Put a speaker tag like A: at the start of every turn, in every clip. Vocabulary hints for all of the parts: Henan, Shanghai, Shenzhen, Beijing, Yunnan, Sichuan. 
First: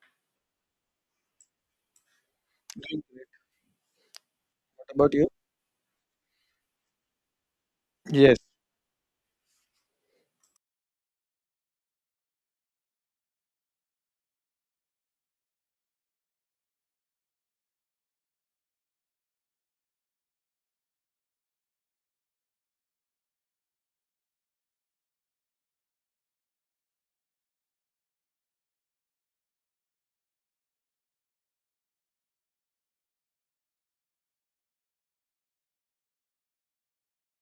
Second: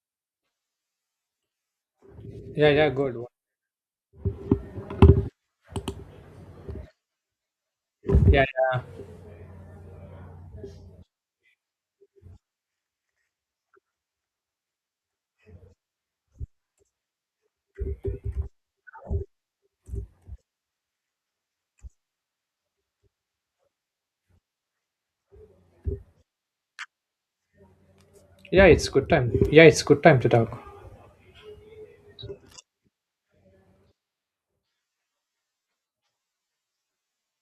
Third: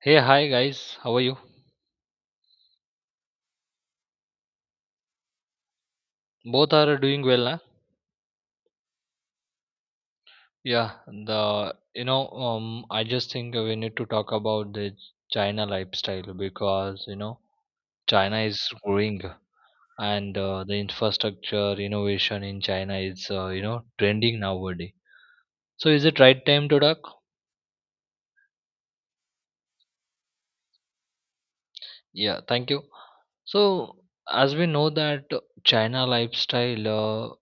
A: Hey, hi guys, how are you?
B: Yeah, yeah,
C: What
B: good.
C: about you?
A: Both are doing well, huh?
B: Yeah,
C: Yes.
B: yeah,
A: Yeah, I just think we need to talk about the China lifestyle because China is growing and the infrastructure innovation in China is trending nowadays. So, is it right time to talk?
B: Yeah, it's good time. Yeah, it's good time to talk.
A: Yeah, thank you. So, as we know that China lifestyle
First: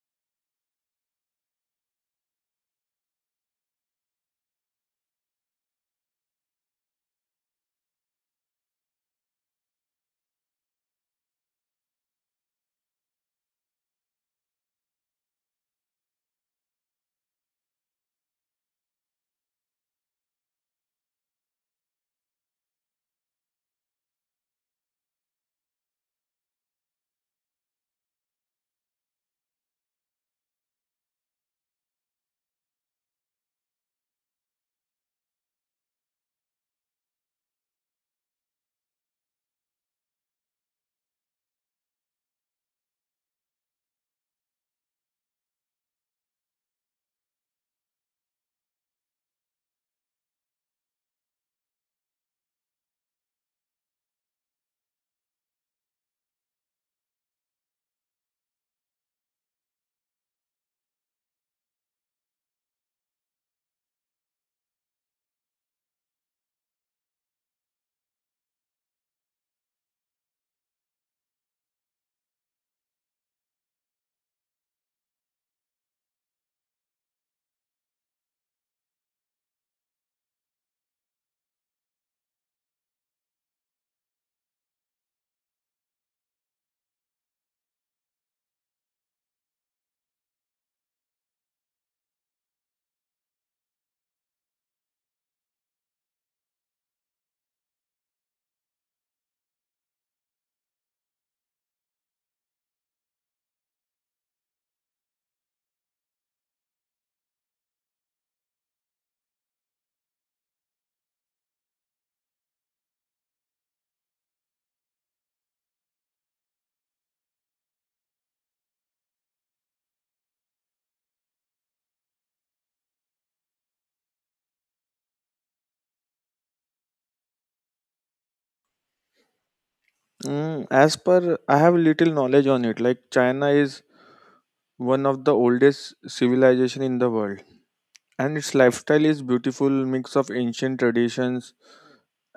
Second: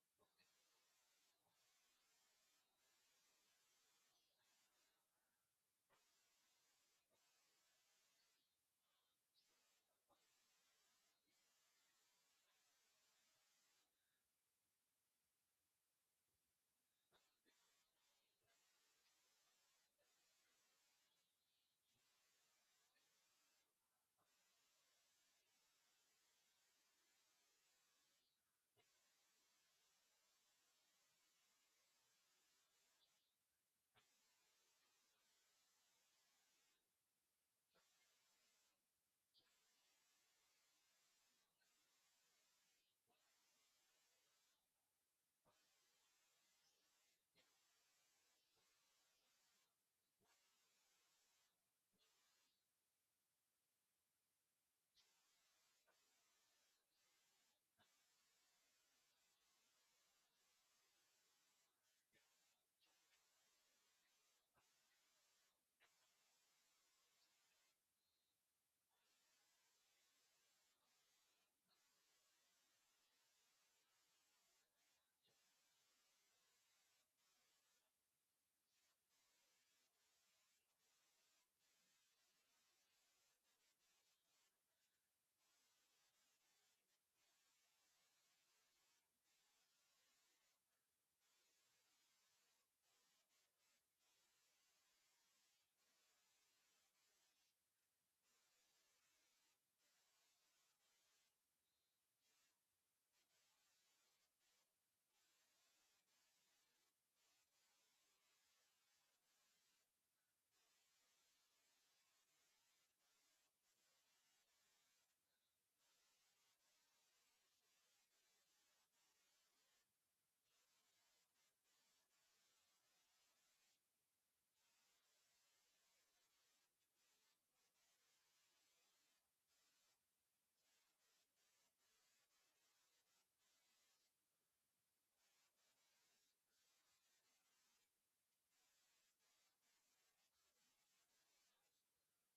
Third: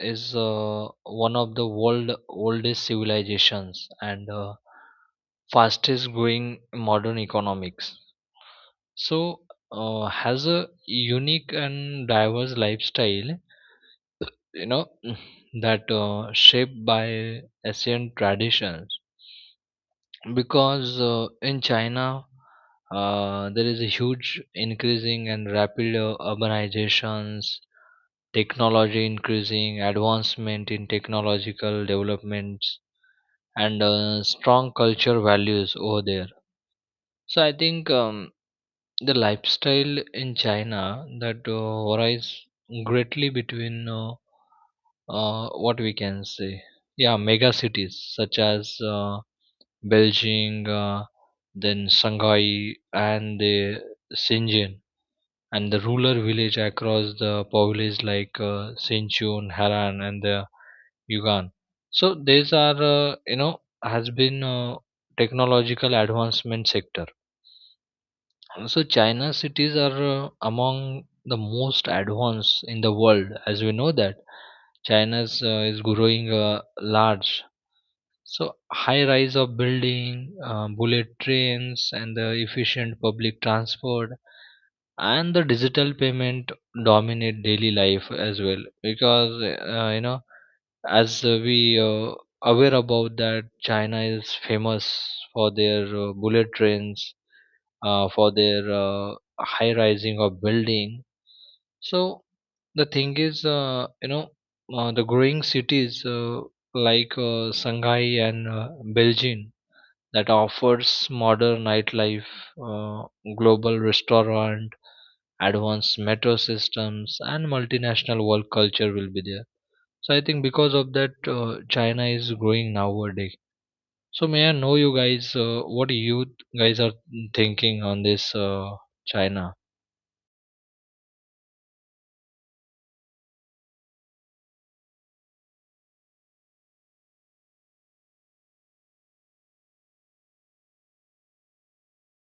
A: is one of the world oldest civilizations and fastest growing modern economics. So, has a unique and diverse lifestyle, you know, that shaped by ancient traditions because in China there is a huge increasing and rapid urbanizations, technology increasing, advancement in technological developments, and strong culture values over there. So I think the lifestyle in China that varies greatly between what we can say, yeah, mega cities such as. Beijing, then Shanghai, and the Shenzhen, and the rural village across the province like Sichuan, Henan, and the Yunnan. So these are has been technological advancement sector. So China cities are among the most advanced in the world, as we know that China's is growing large so high rise of building, bullet trains, and the efficient public transport and the digital payment dominate daily life as well because as we aware about that China is famous for their bullet trains, for their high rising of building so the thing is, the growing cities like Shanghai and Beijing that offers modern nightlife, uh, global restaurant, advanced metro systems, and multinational world culture will be there. So I think because of that, China is growing nowadays. So may I know you guys what you guys are thinking on this China?
C: As per, I have little knowledge on it. Like China is one of the oldest civilization in the world, and its lifestyle is beautiful mix of ancient traditions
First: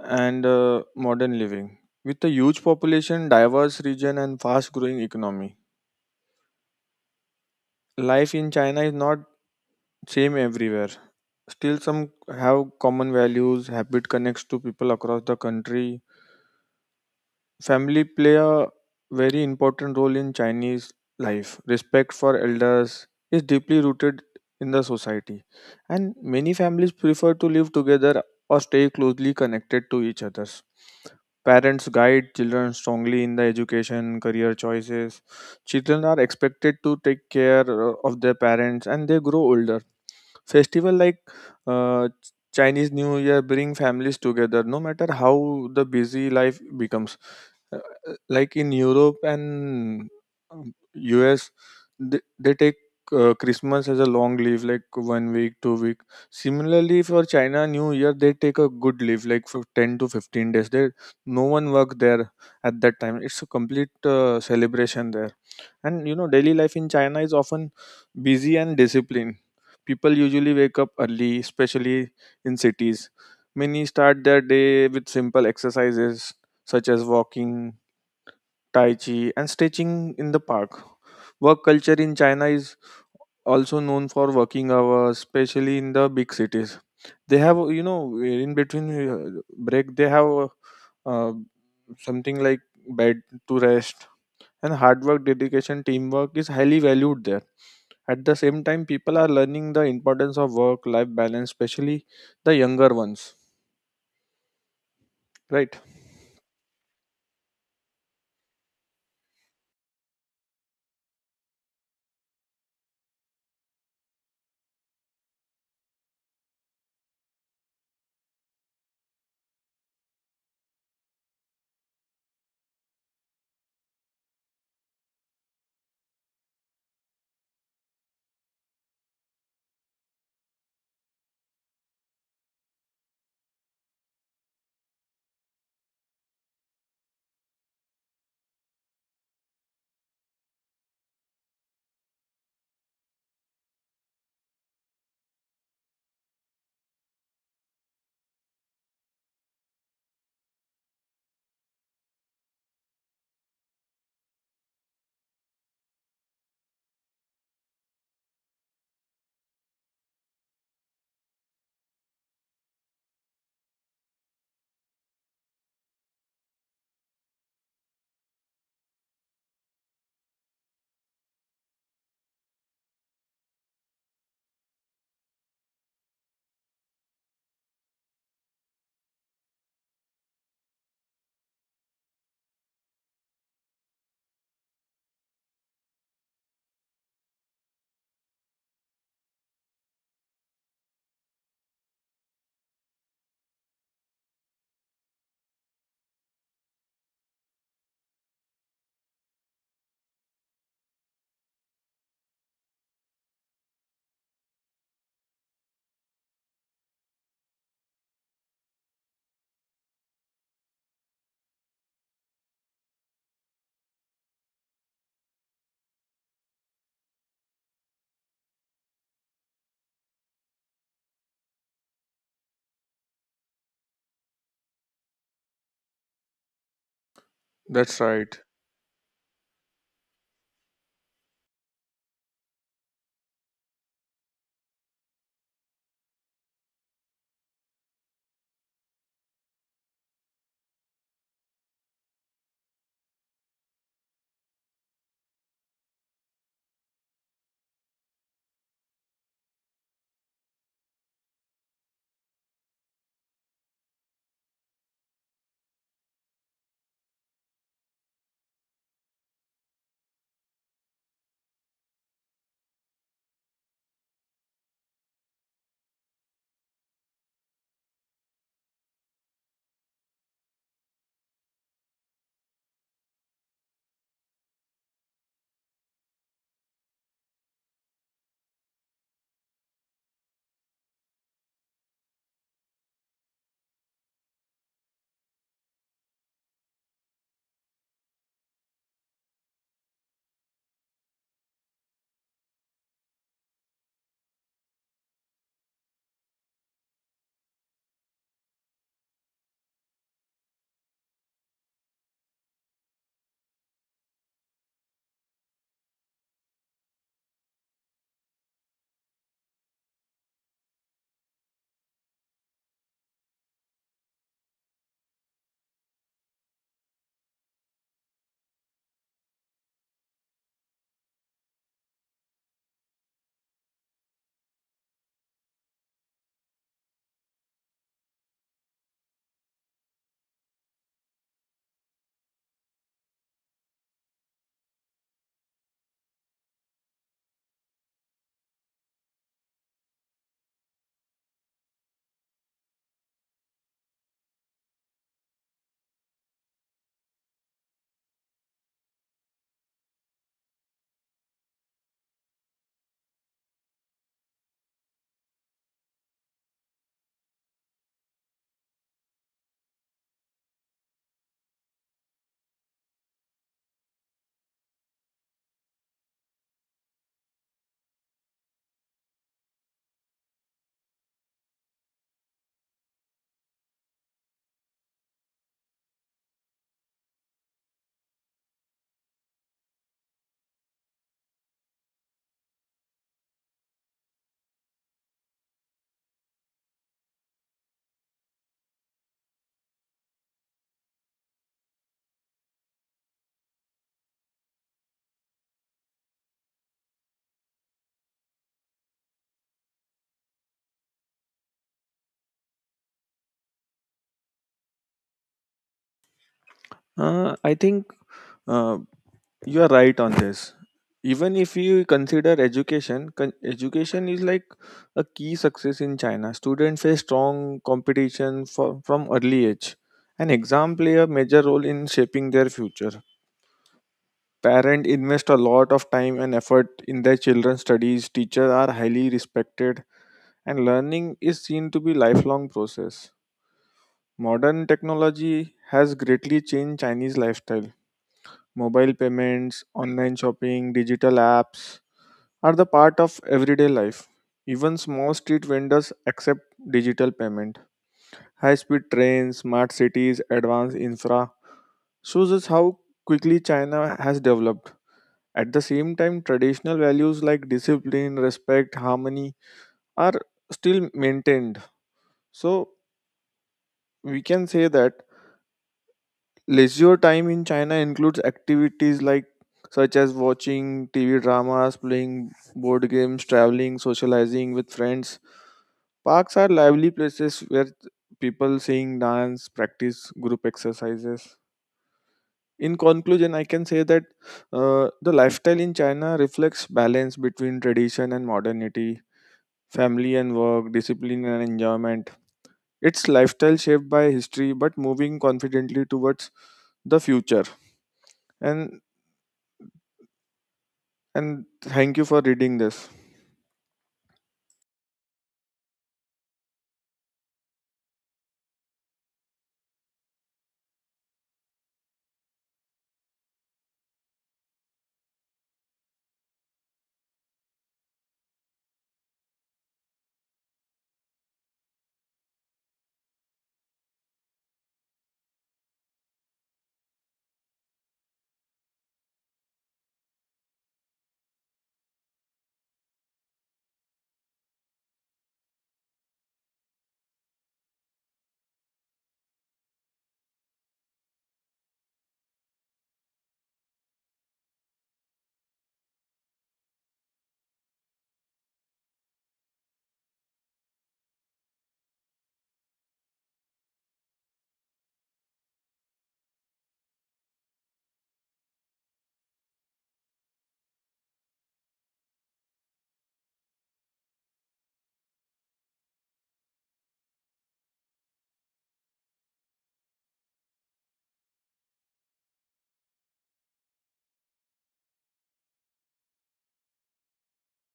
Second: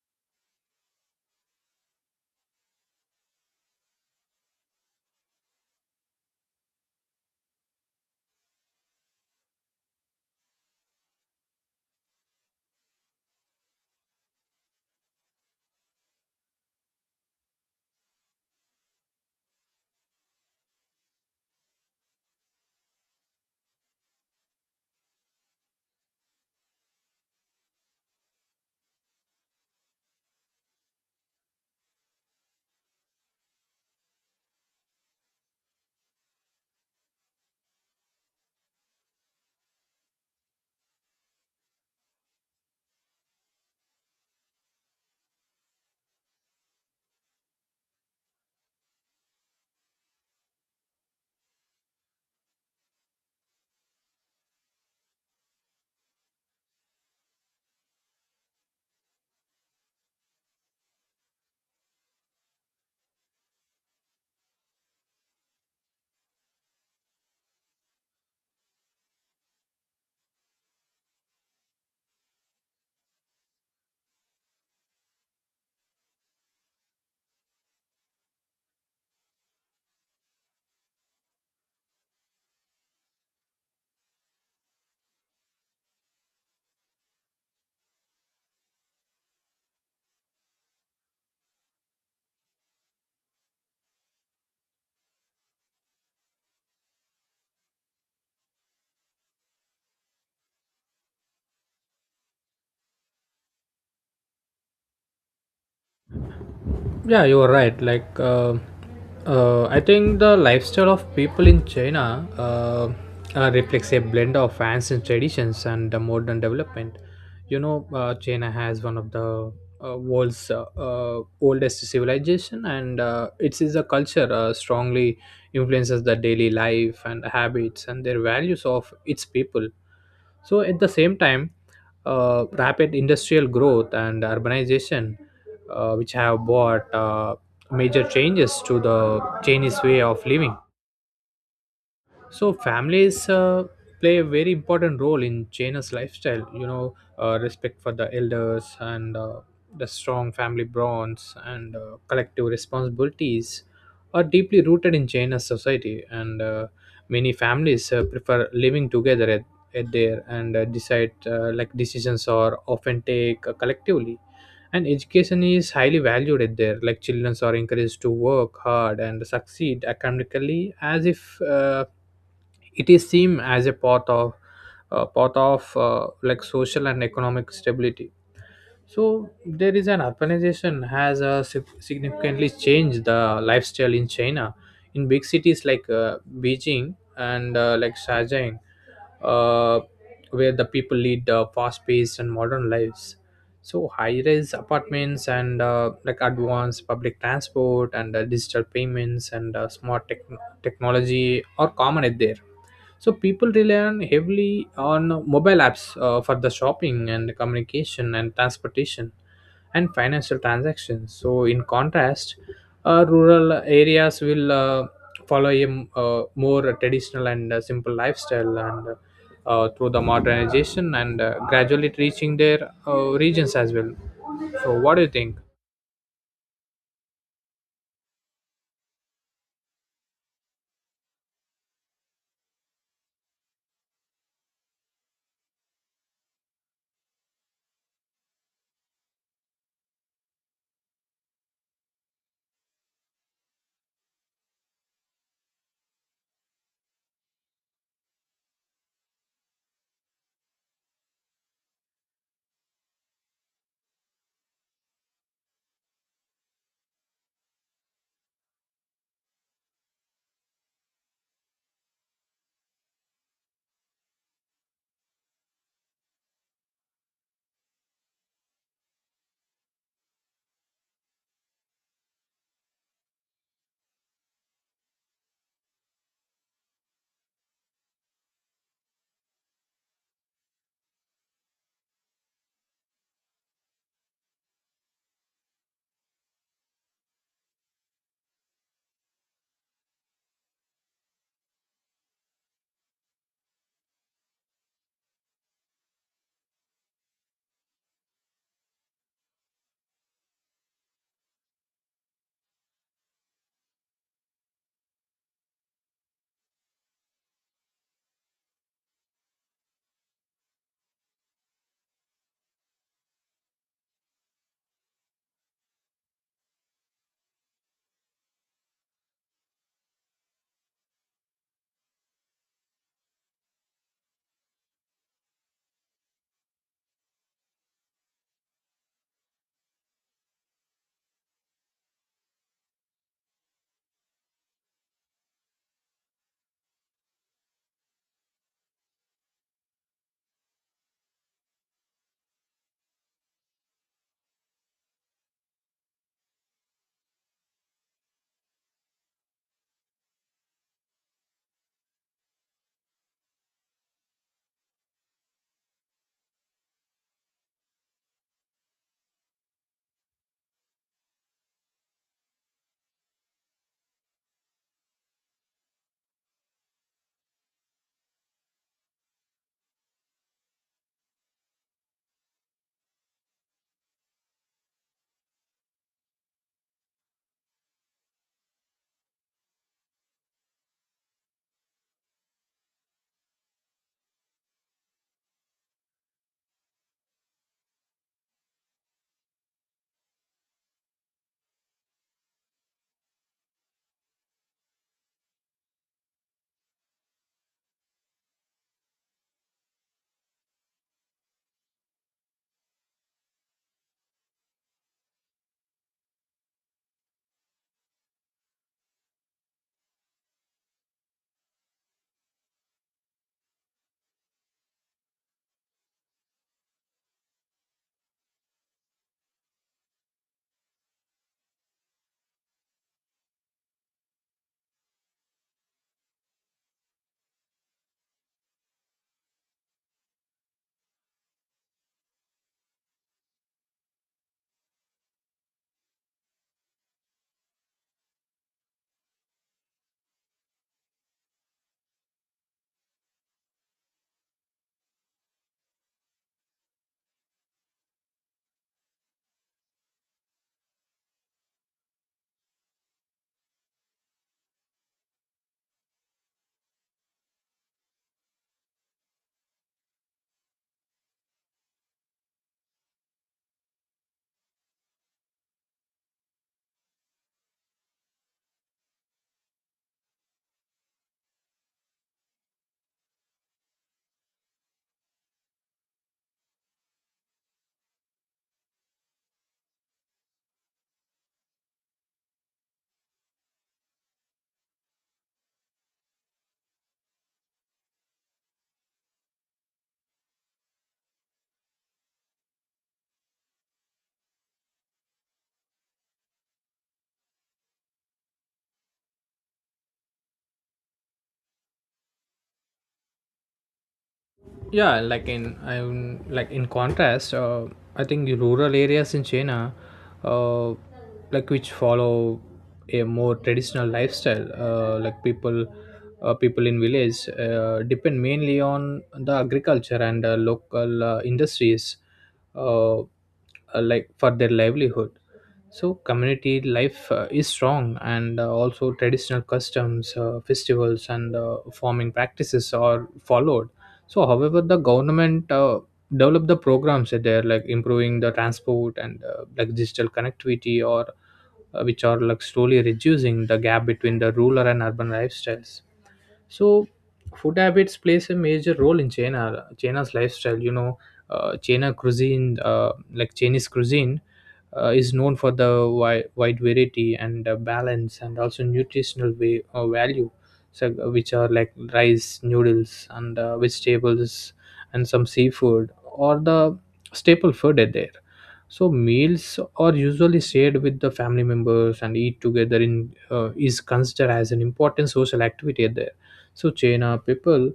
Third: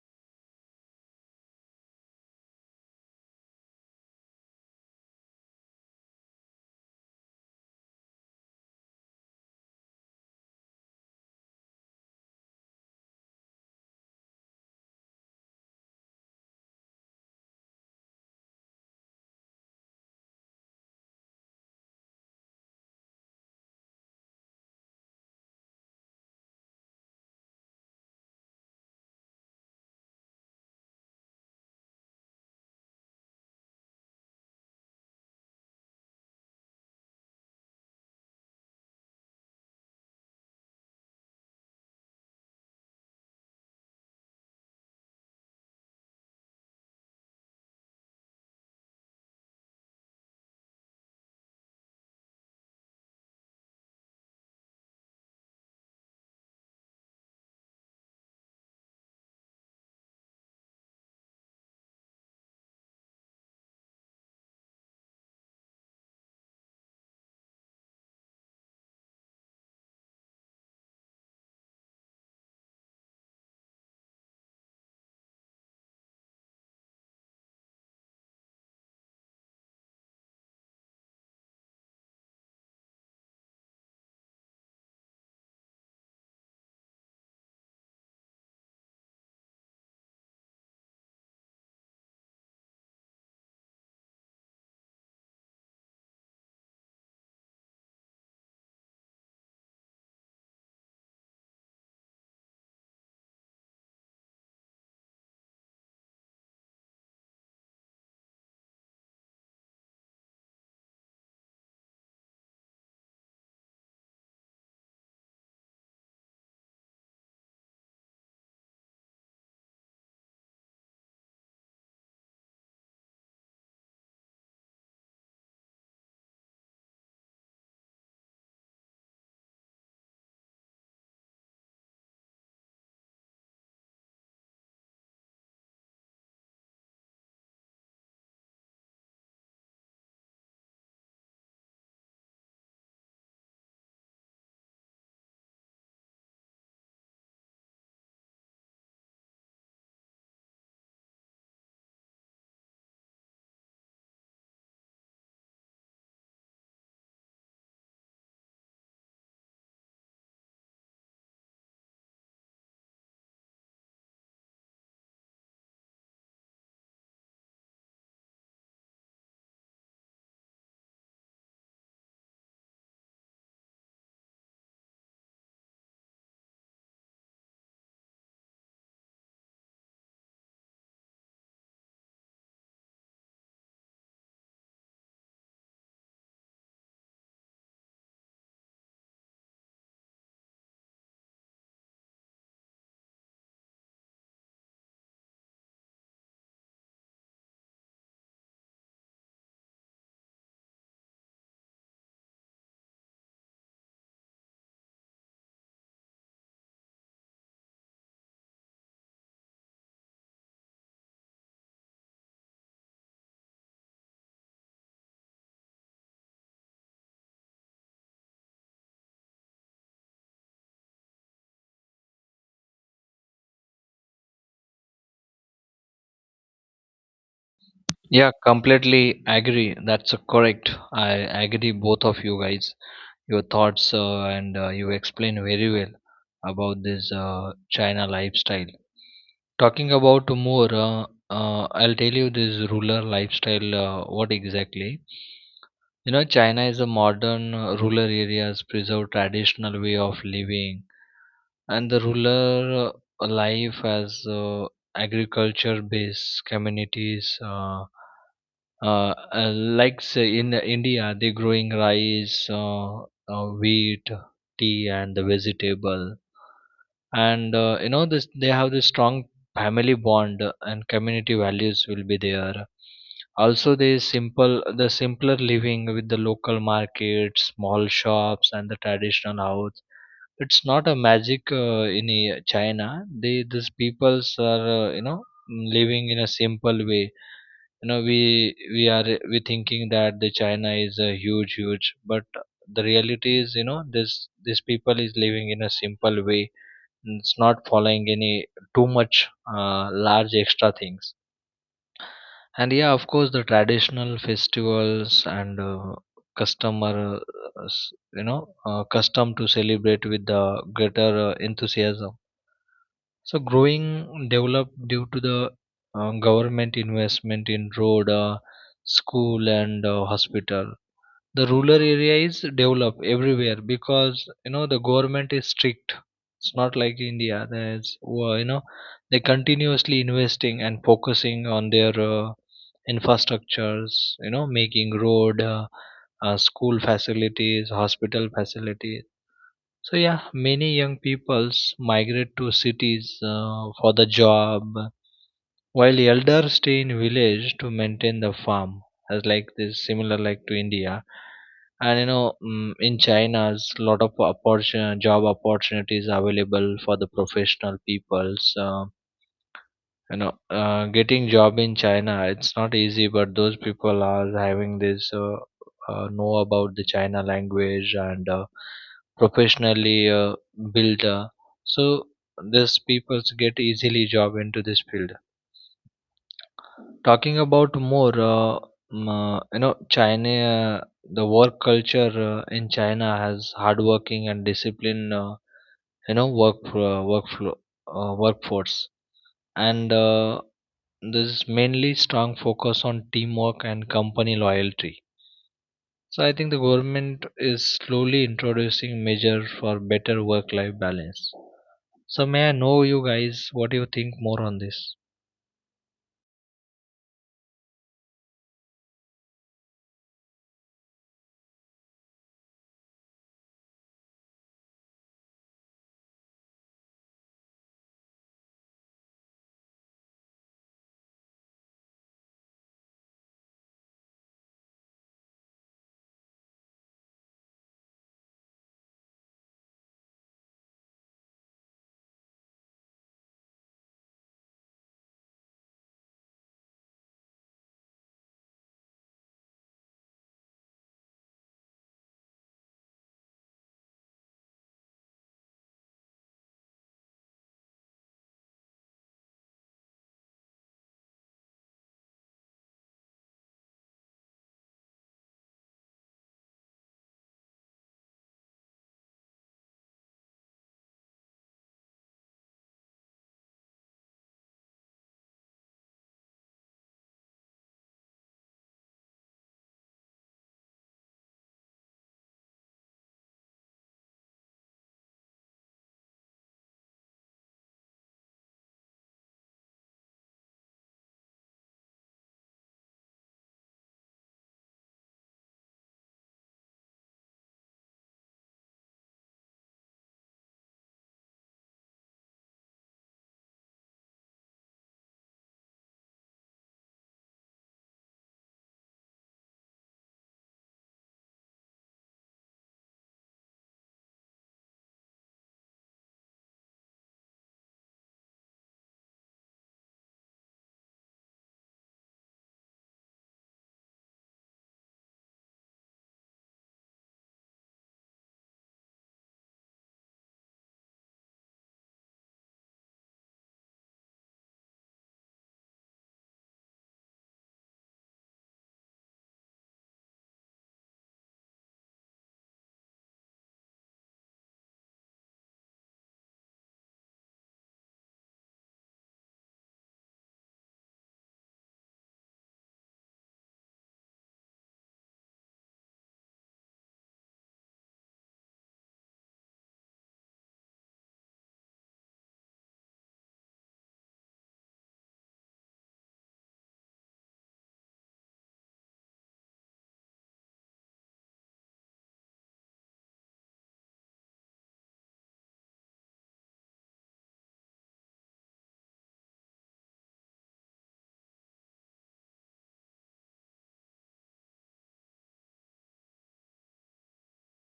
C: and modern living. With a huge population, diverse region, and fast growing economy, life in China is not same everywhere. Still, some have common values. Habit connects to people across the country. Family play a very important role in Chinese life. Respect for elders is deeply rooted in the society, and many families prefer to live together or stay closely connected to each other. Parents guide children strongly in the education, career choices. Children are expected to take care of their parents and they grow older. Festival like Chinese New Year bring families together no matter how the busy life becomes. Uh, like in Europe and um, US, they take Christmas as a long leave, like 1 week, 2 week. Similarly, for China New Year, they take a good leave, like for 10 to 15 days. There, no one work there at that time. It's a complete celebration there, and you know, daily life in China is often busy and disciplined. People usually wake up early, especially in cities. Many start their day with simple exercises such as walking, tai chi, and stretching in the park. Work culture in China is also known for working hours, especially in the big cities. They have, you know, in between break, they have uh, something like bed to rest. And hard work, dedication, teamwork is highly valued there. At the same time, people are learning the importance of work-life balance, especially the younger ones. Right?
B: Yeah, you're right. I think the lifestyle of people in China reflects a blend of ancient traditions and the modern development. China has one of the world's oldest civilization, and it is a culture strongly influences the daily life and habits and their values of its people. So, at the same time, rapid industrial growth and urbanization which have brought major changes to the Chinese way of living. So families play a very important role in China's lifestyle. Respect for the elders and the strong family bonds and collective responsibilities are deeply rooted in China's society, and many families prefer living together at there and decide like decisions are often take collectively, and education is highly valued at there. Like children are encouraged to work hard and succeed academically as if uh, it is seen as a part of like social and economic stability. So there is an urbanization has significantly changed the lifestyle in China. In big cities like Beijing and like Shenzhen, uh, where the people lead fast-paced and modern lives, so high-rise apartments and like advanced public transport and digital payments and smart technology are common at there, so people rely on heavily on mobile apps for the shopping and communication and transportation and financial transactions. So in contrast, rural areas will follow a more traditional and simple lifestyle, and through the modernization and gradually reaching their regions as well. So what do you think?
C: That's
A: Yeah,
C: right.
A: completely agree. That's correct. I agree both of you guys. Your thoughts and you explain very well about this China lifestyle. Talking about more, I'll tell you this rural lifestyle. What exactly? You know, China is a modern rural areas preserve traditional way of living, and the rural life as agriculture based communities. Uh, like say in India, they're growing rice, wheat, tea, and the vegetable. And you know this, they have this strong family bond and community values will be there. Also, the simpler living with the local markets, small shops, and the traditional house. It's not a magic in China. They these peoples are living in a simple way. You know we we are we thinking that the china is a huge but the reality is this people is living in a simple way. It's not following any too much large extra things. And yeah of course the traditional festivals and customer custom to celebrate with the greater enthusiasm. So growing developed due to the government investment in road, school, and hospital. The rural area is developed everywhere because you know the government is strict. It's not like India. There's well, you know they continuously investing and focusing on their infrastructures. You know making road, school facilities, hospital facilities. So yeah, many young peoples migrate to cities for the job, while elders stay in village to maintain the farm. As like this, similar like to India, and you know, in China's lot of opportun job opportunities available for the professional peoples. You know Getting job in china it's not easy but those people are having this know about the china language and professionally built so these people get easily job into this field. Talking about more, china the work culture in china has hardworking and disciplined work workflow workforce and this is mainly strong focus on teamwork and company loyalty. So I think the government is slowly introducing measures for better work-life balance. So may I know you guys what do you think more on this?
C: I think uh, You are right on this. Even if you consider education, education is like a key success in China. Students face strong competition for, from early age, and exam play a major role in shaping their future. Parents invest a lot of time and effort in their children's studies. Teachers are highly respected, and learning is seen to be lifelong process. Modern technology has greatly changed Chinese lifestyle. Mobile payments, online shopping, digital apps are the part of everyday life. Even small street vendors accept digital payment. High speed trains, smart cities, advanced infra shows us how quickly China has developed. At the same time, traditional values like discipline, respect, harmony are still maintained. So, we can say that leisure time in China includes activities like such as watching TV dramas, playing board games, traveling, socializing with friends. Parks are lively places where people sing, dance, practice group exercises. In conclusion, I can say that the lifestyle in China reflects balance between tradition and modernity, family and work, discipline and enjoyment. It's lifestyle shaped by history but moving confidently towards the future. And and thank you for reading this.
B: Yeah, like in contrast, I think the rural areas in China uh, like which follow a more traditional lifestyle, like people in village depend mainly on the agriculture and local industries uh, uh, like for their livelihood. So community life is strong, and also traditional customs festivals and farming practices are followed. So however, the government develop the programs there, like improving the transport and like digital connectivity, or which are like slowly reducing the gap between the rural and urban lifestyles. So food habits plays a major role in china's lifestyle. You know, china cuisine like chinese cuisine is known for the wide variety and balance and also nutritional way, value. So which are like rice noodles and vegetables and some seafood or the staple food are there. So meals are usually shared with the family members, and eat together in is considered as an important social activity there. So china people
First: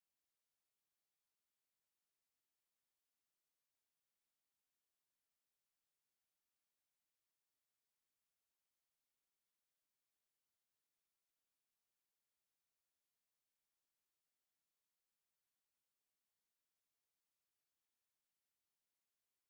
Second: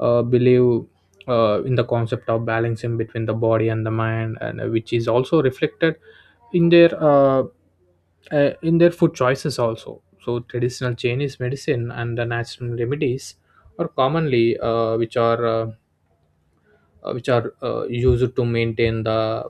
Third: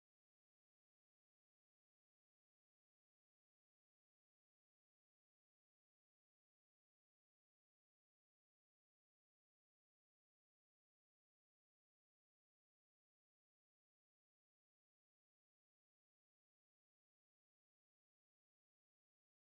B: believe in the concept of balancing between the body and the mind, and which is also reflected in their uh, in their food choices also. So traditional Chinese medicine and the natural remedies are commonly which are used to maintain the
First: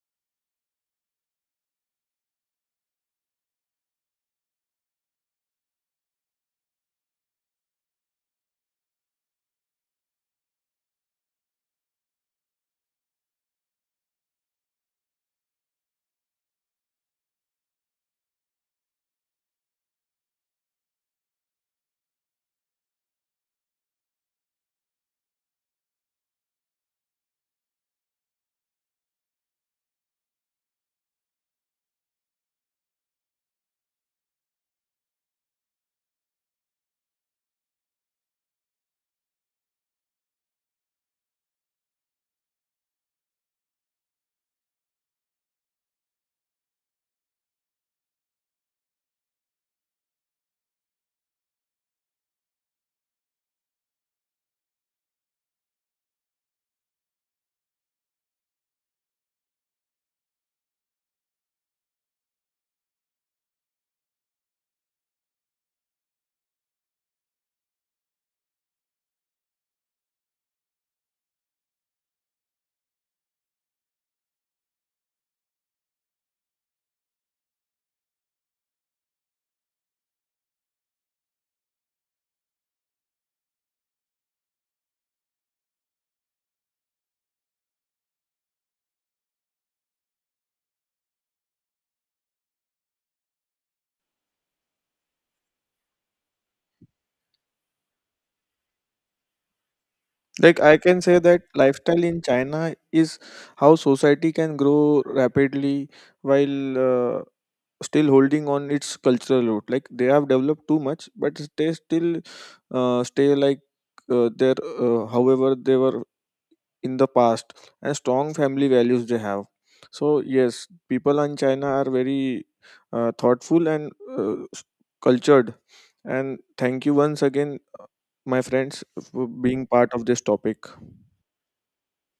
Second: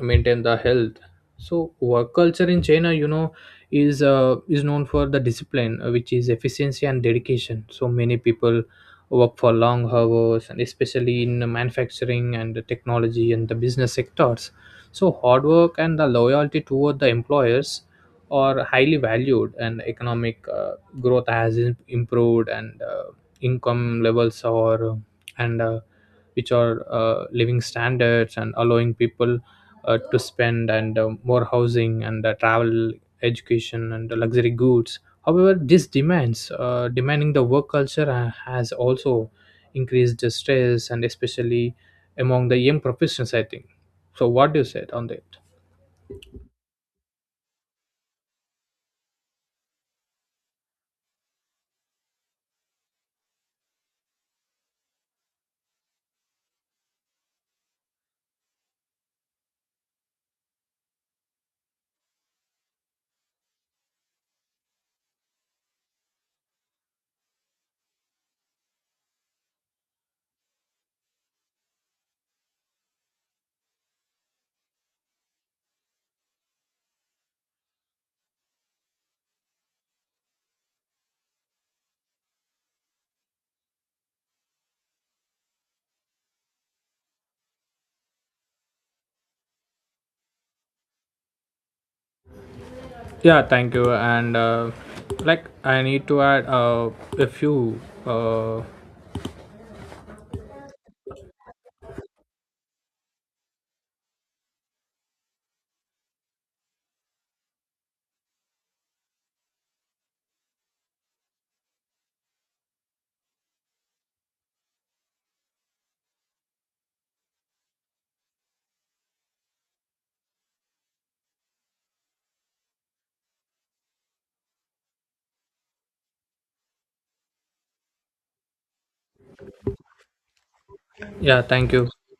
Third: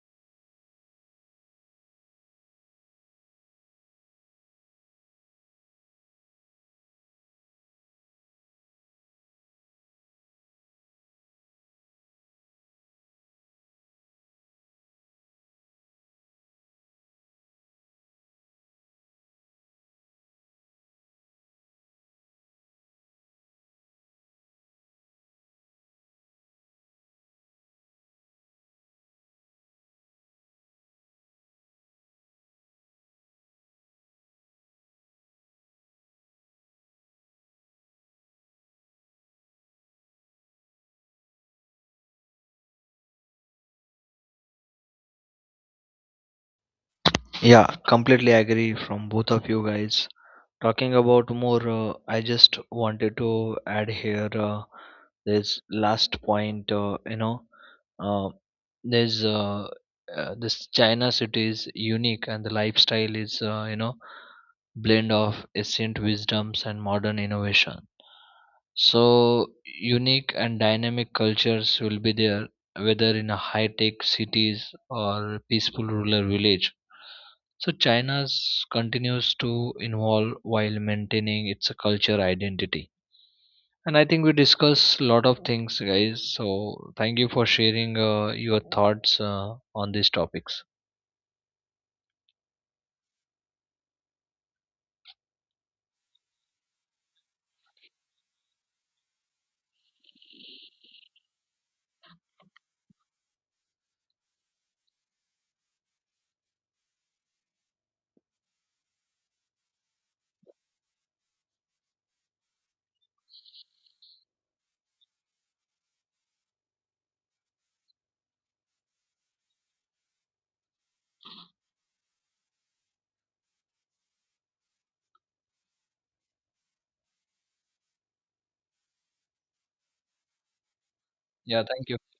B: maintain the health. So work culture in china, you know, is known for the discipline which is efficiency and dedication. So many people work for long hours, and especially in the manufacturing and the technology and the business sectors. So hard work and the loyalty toward the employers are highly valued, and economic growth has improved, and income levels are and which are living standards and allowing people to spend and more housing and travel education and the luxury goods. However, this demands demanding the work culture has also increased the stress, and especially among the young professionals, I think. So what do you say on that?
A: Yeah, completely agree from both of you guys. Talking about more, I just wanted to add here this last point. Uh, there's this China city is unique, and the lifestyle is blend of ancient wisdoms and modern innovation. So unique and dynamic cultures will be there, whether in a high-tech cities or peaceful rural village. So China's continues to evolve while maintaining its culture identity. And I think we discussed a lot of things, guys. So thank you for sharing your thoughts on these topics.
B: Yeah, thank you. And like I need to add a few uh,
C: Like I can say that lifestyle in China is how society can grow rapidly while still holding on its cultural root. Like they have developed too much, but they still stay like their however they were in the past and strong family values they have. So yes, people in China are very thoughtful and uh, s- cultured. And thank you once again my friends, for being part of this topic.
B: yeah,
A: Yeah,
B: thank
A: thank you.
B: you.